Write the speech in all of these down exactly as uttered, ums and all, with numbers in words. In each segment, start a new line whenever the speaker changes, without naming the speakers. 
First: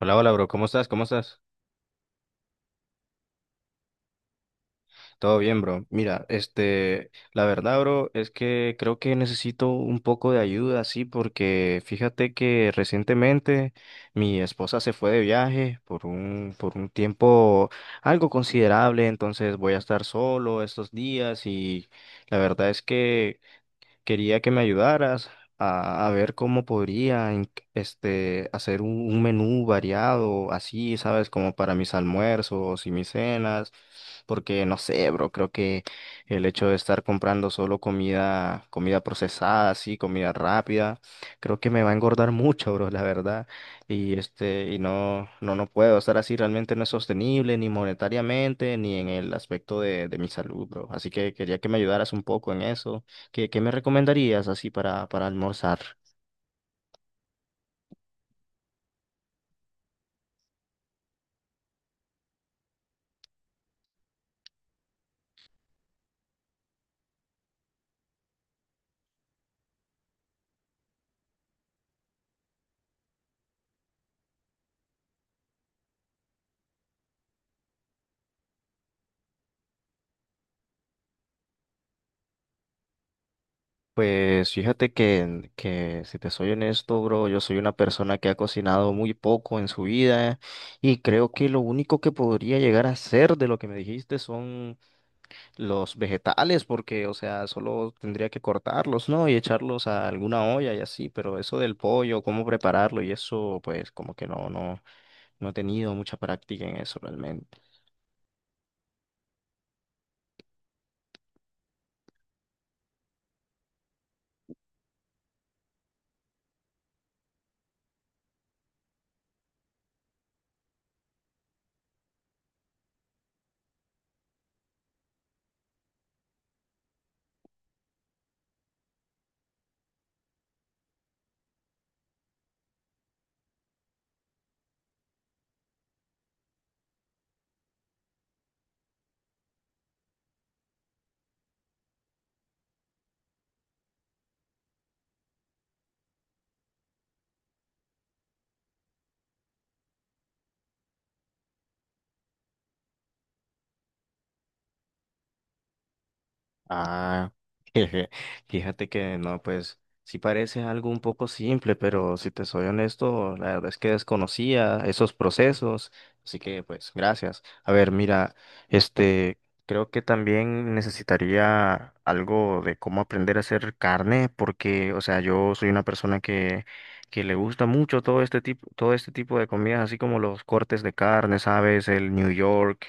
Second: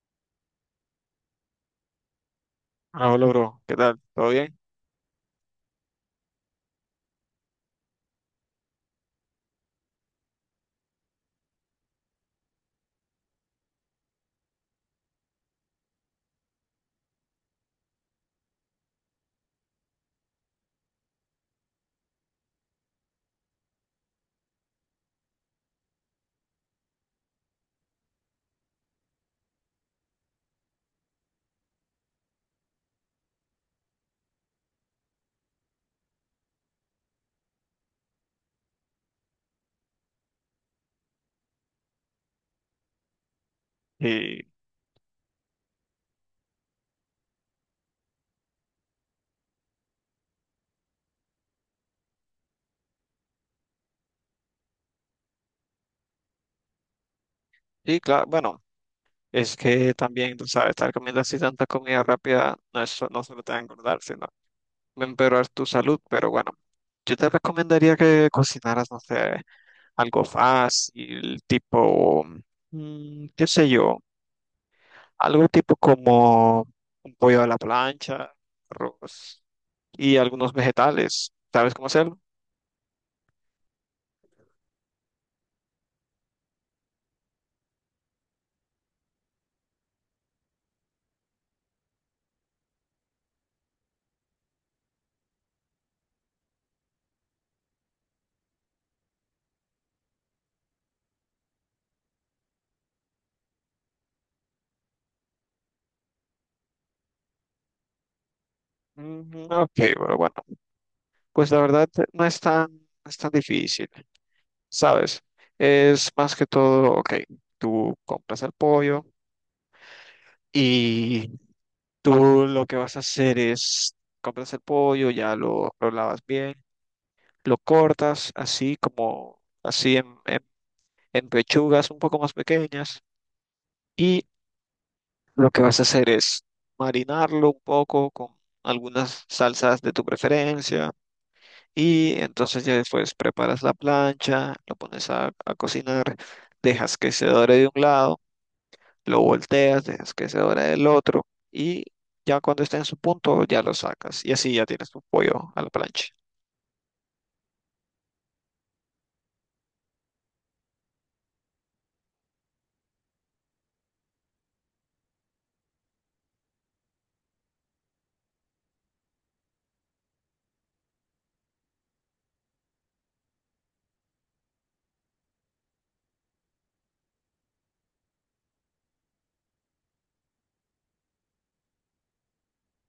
Hola, hola, bro. ¿Cómo estás? ¿Cómo estás?
Ah, hola, bro. ¿Qué tal? ¿Todo bien?
Todo bien, bro. Mira, este, la verdad, bro, es que creo que necesito un poco de ayuda, sí, porque fíjate que recientemente mi esposa se fue de viaje por un, por un tiempo algo considerable, entonces voy a estar solo estos días y la verdad es que quería que me ayudaras a, a ver cómo podría en- este, hacer un, un menú variado, así, ¿sabes? Como para mis almuerzos y mis cenas, porque no sé, bro, creo que el hecho de estar comprando solo comida, comida procesada, así, comida rápida, creo que me va a engordar mucho, bro, la verdad. Y
Y
este, y no, no, no puedo estar así, realmente no es sostenible, ni monetariamente, ni en el aspecto de, de mi salud, bro. Así que quería que me ayudaras un poco en eso. ¿Qué, qué me recomendarías así para, para almorzar?
sí, claro, bueno, es que también, tú sabes, estar comiendo así tanta comida rápida no, es, so- no solo te va a engordar, sino va a empeorar tu salud. Pero bueno, yo te recomendaría que cocinaras, no sé, algo fácil, tipo, mm, qué sé yo, algo tipo como un pollo a la plancha, arroz y algunos vegetales. ¿Sabes cómo hacerlo?
Pues fíjate que, que si te soy honesto, bro, yo soy una persona que ha cocinado muy poco en su vida y creo que lo único que podría llegar a hacer de lo que me dijiste son los vegetales, porque, o sea, solo tendría que cortarlos, ¿no? Y echarlos a alguna olla y así, pero eso del pollo, cómo prepararlo y eso, pues como que no, no, no he tenido mucha práctica en eso realmente.
Ujú. Ok, pero bueno, pues la verdad eh, no es tan, no es tan difícil. ¿Sabes? Es más que todo, ok, tú compras el pollo y tú lo que vas a hacer es, compras el pollo, ya lo, lo lavas bien, lo cortas así como, así en, en, en pechugas un poco más pequeñas y lo que vas a hacer es marinarlo un poco con algunas salsas de tu preferencia. Y entonces ya después preparas la plancha, lo pones a a cocinar, dejas que se dore de un lado, lo volteas, dejas que se dore el otro y ya cuando esté en su punto ya lo sacas y así ya tienes tu pollo a la plancha.
Ah, jeje, fíjate que no, pues sí parece algo un poco simple, pero si te soy honesto, la verdad es que desconocía esos procesos, así que pues gracias. A ver, mira, este, creo que también necesitaría algo de cómo aprender a hacer carne, porque, o sea, yo soy una persona que, que le gusta mucho todo este tipo, todo este tipo de comidas, así como los cortes de carne, ¿sabes? El New York,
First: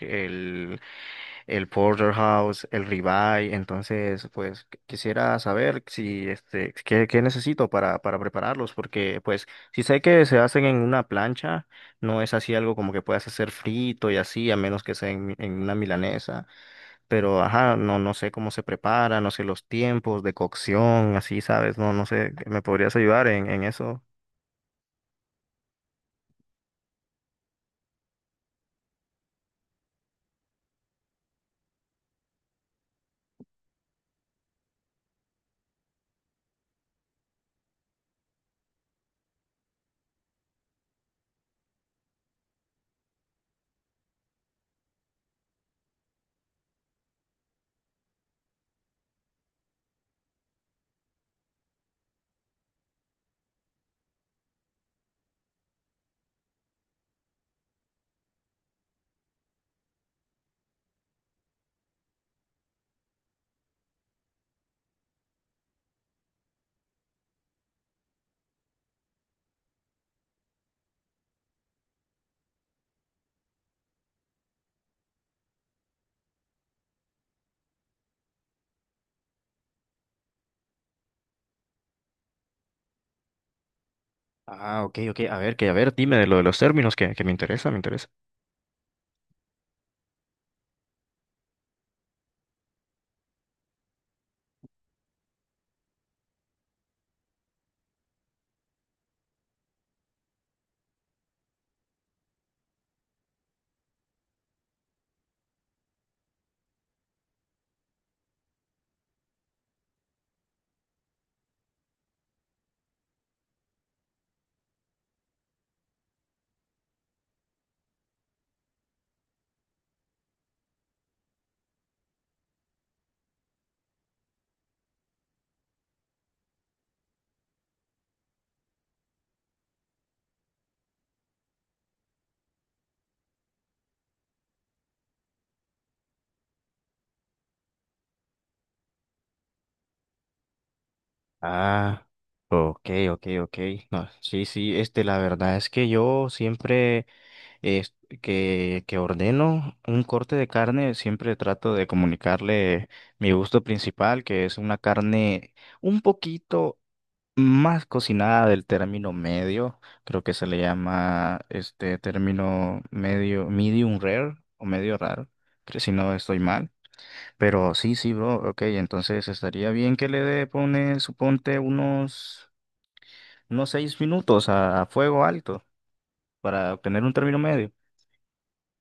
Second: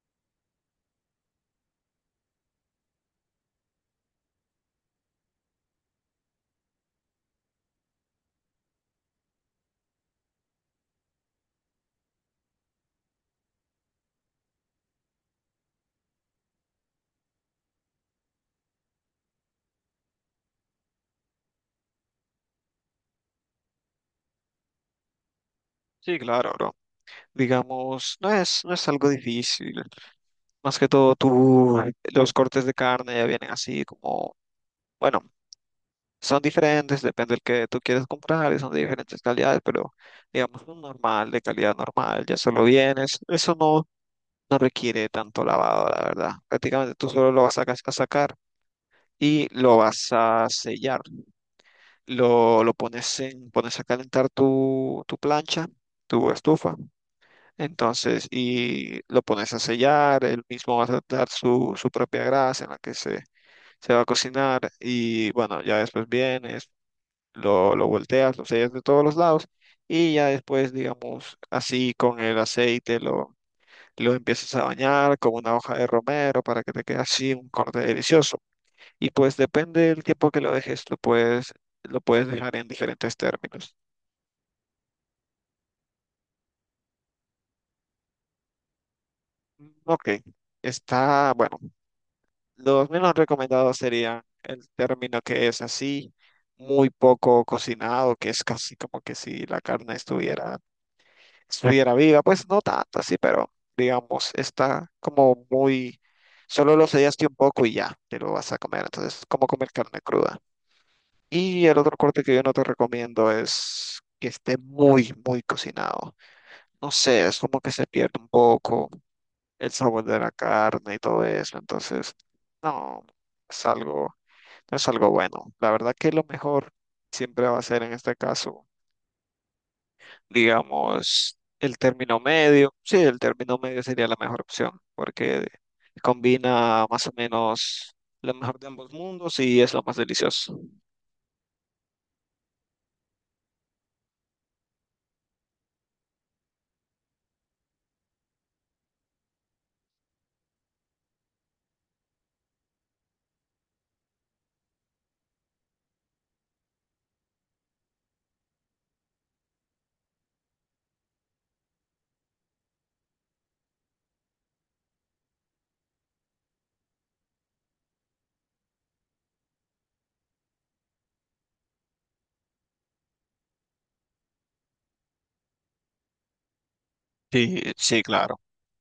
el porterhouse, el ribeye. Entonces, pues qu- quisiera saber si este qué, qué necesito para, para prepararlos, porque pues si sé que se hacen en una plancha, no es así algo como que puedas hacer frito y así, a menos que sea en, mi- en una milanesa. Pero ajá, no, no sé cómo se prepara, no sé los tiempos de cocción, así, ¿sabes? No, no sé, ¿me podrías ayudar en, en eso?
Sí, claro, bro. Digamos, no es, no es algo difícil. Más que todo, tú, los cortes de carne ya vienen así como, bueno, son diferentes, depende del que tú quieres comprar, y son de diferentes calidades, pero digamos, un normal, de calidad normal, ya solo vienes. Eso no, no requiere tanto lavado, la verdad. Prácticamente tú solo lo vas a, ca- a sacar y lo vas a sellar. Lo, lo pones en, pones a calentar tu, tu plancha, tu estufa, entonces, y lo pones a sellar, él mismo va a dar su, su propia grasa en la que se, se va a cocinar, y bueno, ya después vienes, lo, lo volteas, lo sellas de todos los lados, y ya después, digamos, así con el aceite lo... Lo empiezas a bañar con una hoja de romero para que te quede así un corte delicioso. Y pues depende del tiempo que lo dejes, lo puedes, lo puedes dejar en diferentes términos.
Ah, ok, ok. A ver, que a ver, dime de lo de los términos que, que me interesa, me interesa.
Ok, está, bueno, los menos recomendados serían el término que es así, muy poco cocinado, que es casi como que si la carne estuviera, estuviera viva, pues no tanto así, pero digamos, está como muy, solo lo sellaste un poco y ya, te lo vas a comer, entonces es como comer carne cruda. Y el otro corte que yo no te recomiendo es que esté muy, muy cocinado. No sé, es como que se pierde un poco el sabor de la carne y todo eso. Entonces, no, es algo, no es algo bueno. La verdad que lo mejor siempre va a ser en este caso, digamos, el término medio. Sí, el término medio sería la mejor opción porque combina más o menos lo mejor de ambos mundos y es lo más delicioso.
Ah, ok, ok, ok. No, sí, sí, este, la verdad es que yo siempre es- que, que ordeno un corte de carne, siempre trato de comunicarle mi gusto principal, que es una carne un poquito más cocinada del término medio, creo que se le llama este término medio, medium rare o medio raro, creo, si no estoy mal. Pero sí, sí, bro, ok, entonces estaría bien que le dé, pone, suponte, unos, unos seis minutos a, a fuego alto para obtener un término
Sí,
medio.
sí, claro.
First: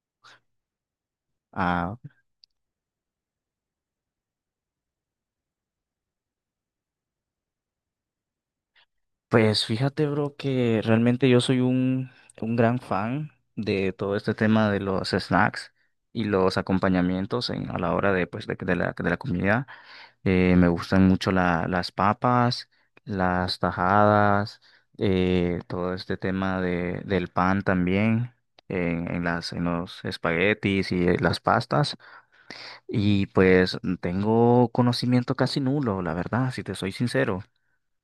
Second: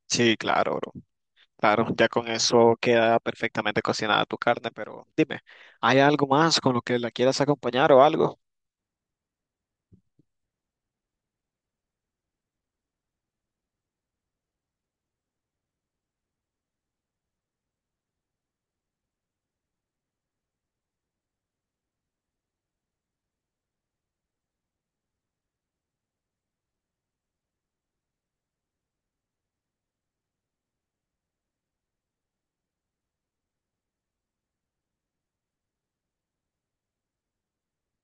Sí, claro, bro. Claro,
Ah,
ya con eso queda perfectamente cocinada tu carne, pero dime, ¿hay algo más con lo que la quieras acompañar o algo?
pues fíjate, bro, que realmente yo soy un, un gran fan de todo este tema de los snacks y los acompañamientos en, a la hora de, pues, de, de la, de la comida. Eh, me gustan mucho la- las papas, las tajadas, eh, todo este tema de, del pan también, en, en las, en los espaguetis y eh, las pastas. Y pues mm, tengo conocimiento casi nulo, la verdad, si te soy sincero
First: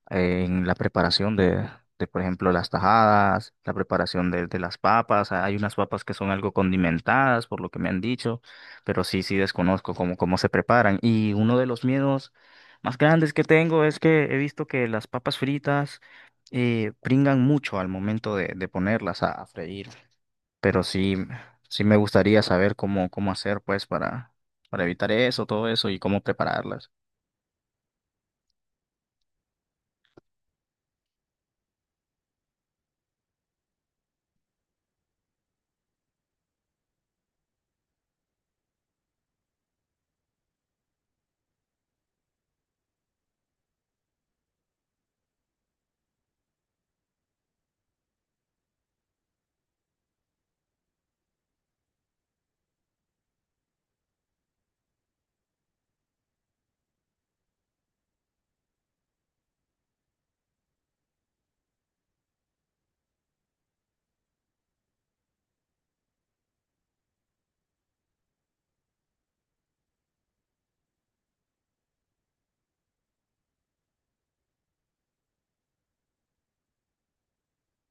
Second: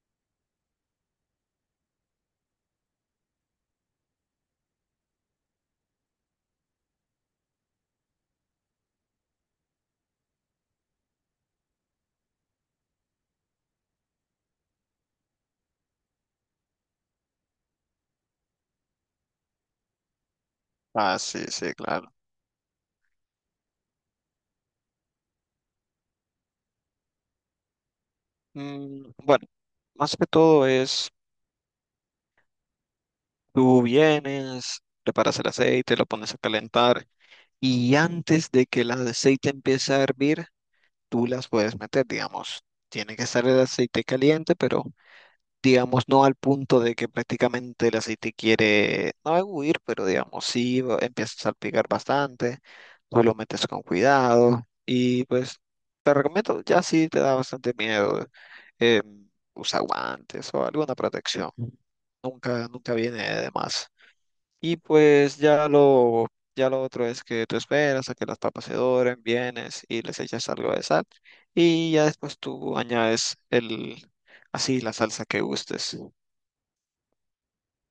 en la preparación de, de, por ejemplo, las tajadas, la preparación de, de las papas. Hay unas papas que son algo condimentadas, por lo que me han dicho, pero sí, sí desconozco cómo, cómo se preparan. Y uno de los miedos más grandes que tengo es que he visto que las papas fritas eh, pringan mucho al momento de, de ponerlas a, a freír. Pero sí,
Ah, sí, sí,
sí me
claro.
gustaría saber cómo, cómo hacer, pues, para, para evitar eso, todo eso y cómo prepararlas.
Mm, bueno, más que todo es, tú vienes, preparas el aceite, lo pones a calentar y antes de que el aceite empiece a hervir, tú las puedes meter, digamos. Tiene que estar el aceite caliente, pero digamos, no al punto de que prácticamente el aceite quiere, no huir, pero digamos, sí va- empieza a salpicar bastante, tú lo metes con cuidado y pues te recomiendo, ya sí te da bastante miedo, eh, usa guantes o alguna protección, nunca, nunca viene de más. Y pues ya lo, ya lo otro es que tú esperas a que las papas se doren, vienes y les echas algo de sal y ya después tú añades el, así la salsa que gustes.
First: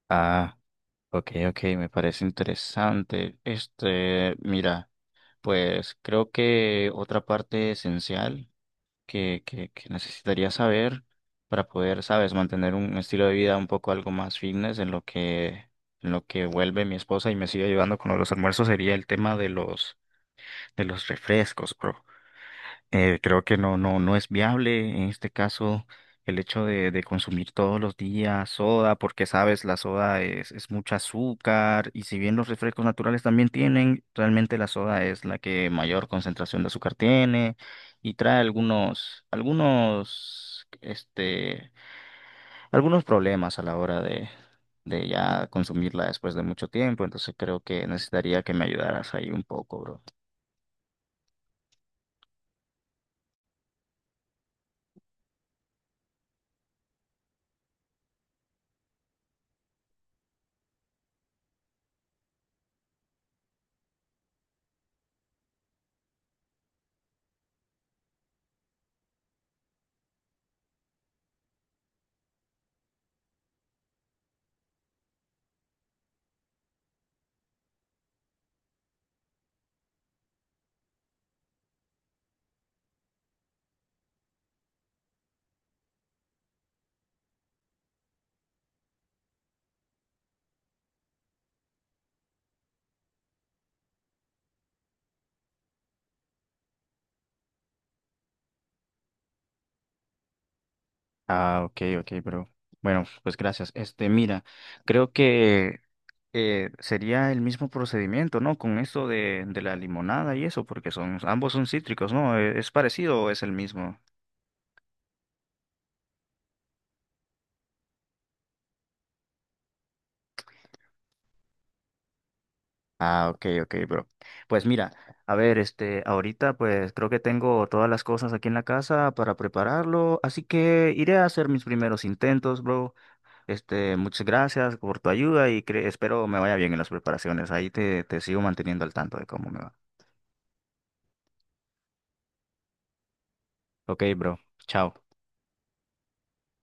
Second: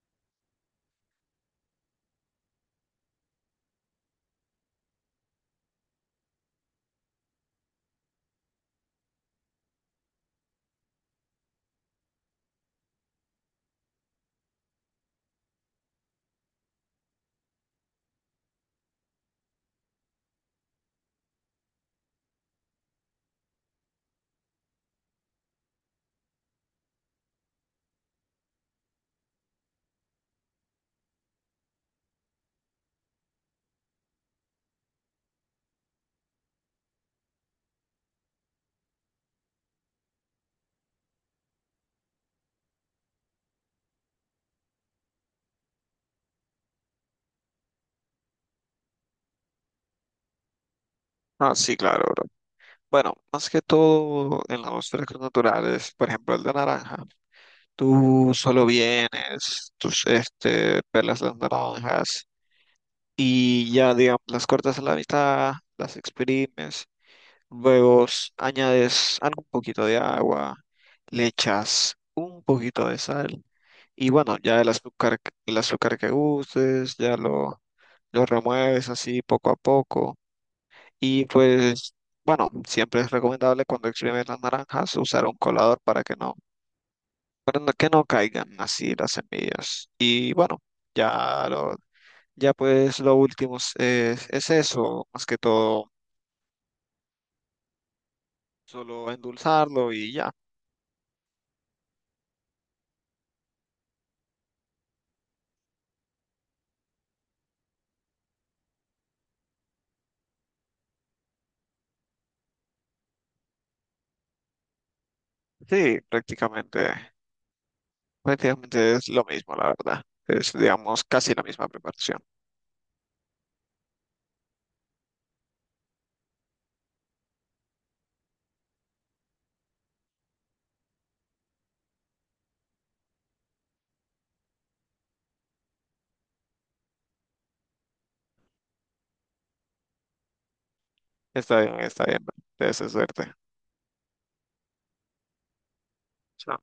Ah. Ok, ok, me parece interesante. Este, mira, pues creo que otra parte esencial que, que, que necesitaría saber para poder, sabes, mantener un estilo de vida un poco algo más fitness en lo que, en lo que vuelve mi esposa y me sigue ayudando con los almuerzos sería el tema de los, de los refrescos, bro. Eh, creo que no, no, no es viable en este caso el hecho de, de consumir todos los días soda, porque sabes, la soda es, es mucho azúcar y si bien los refrescos naturales también tienen, realmente la soda es la que mayor concentración de azúcar tiene y trae algunos, algunos, este, algunos problemas a la hora de, de ya consumirla después de mucho tiempo, entonces creo que necesitaría que me ayudaras ahí un poco, bro.
Ah, sí, claro, bro. Bueno, más que todo en los frescos naturales, por ejemplo, el de naranja. Tú solo vienes, tus, este, pelas las naranjas y ya, digamos, las cortas a la mitad, las exprimes, luego s- añades algún poquito de agua, le echas un poquito de sal y bueno, ya el azúcar, el azúcar que gustes, ya lo, lo remueves así poco a poco y pues, bueno, siempre es recomendable cuando exprimes las naranjas usar un colador para que no, para no- que no caigan así las semillas. Y bueno, ya lo, ya pues lo último es, es es eso, más que todo, solo endulzarlo y ya.
Ah, ok, ok, bro. Bueno, pues gracias. Este, mira, creo que eh, sería el mismo procedimiento, ¿no? Con esto de, de la limonada y eso, porque son, ambos son cítricos, ¿no? ¿E- Es parecido o es el mismo?
Sí, prácticamente, prácticamente es lo mismo, la verdad. Es, digamos, casi la misma preparación.
Ah, ok, ok, bro. Pues mira, a ver, este, ahorita pues creo que tengo todas las cosas aquí en la casa para prepararlo, así que iré a hacer mis primeros intentos, bro. Este, muchas gracias por tu ayuda y cre- espero me vaya bien en las preparaciones. Ahí te, te sigo manteniendo al tanto de cómo me va.
Está bien, está bien. Te suerte.
Ok, bro. Chao.
Chao.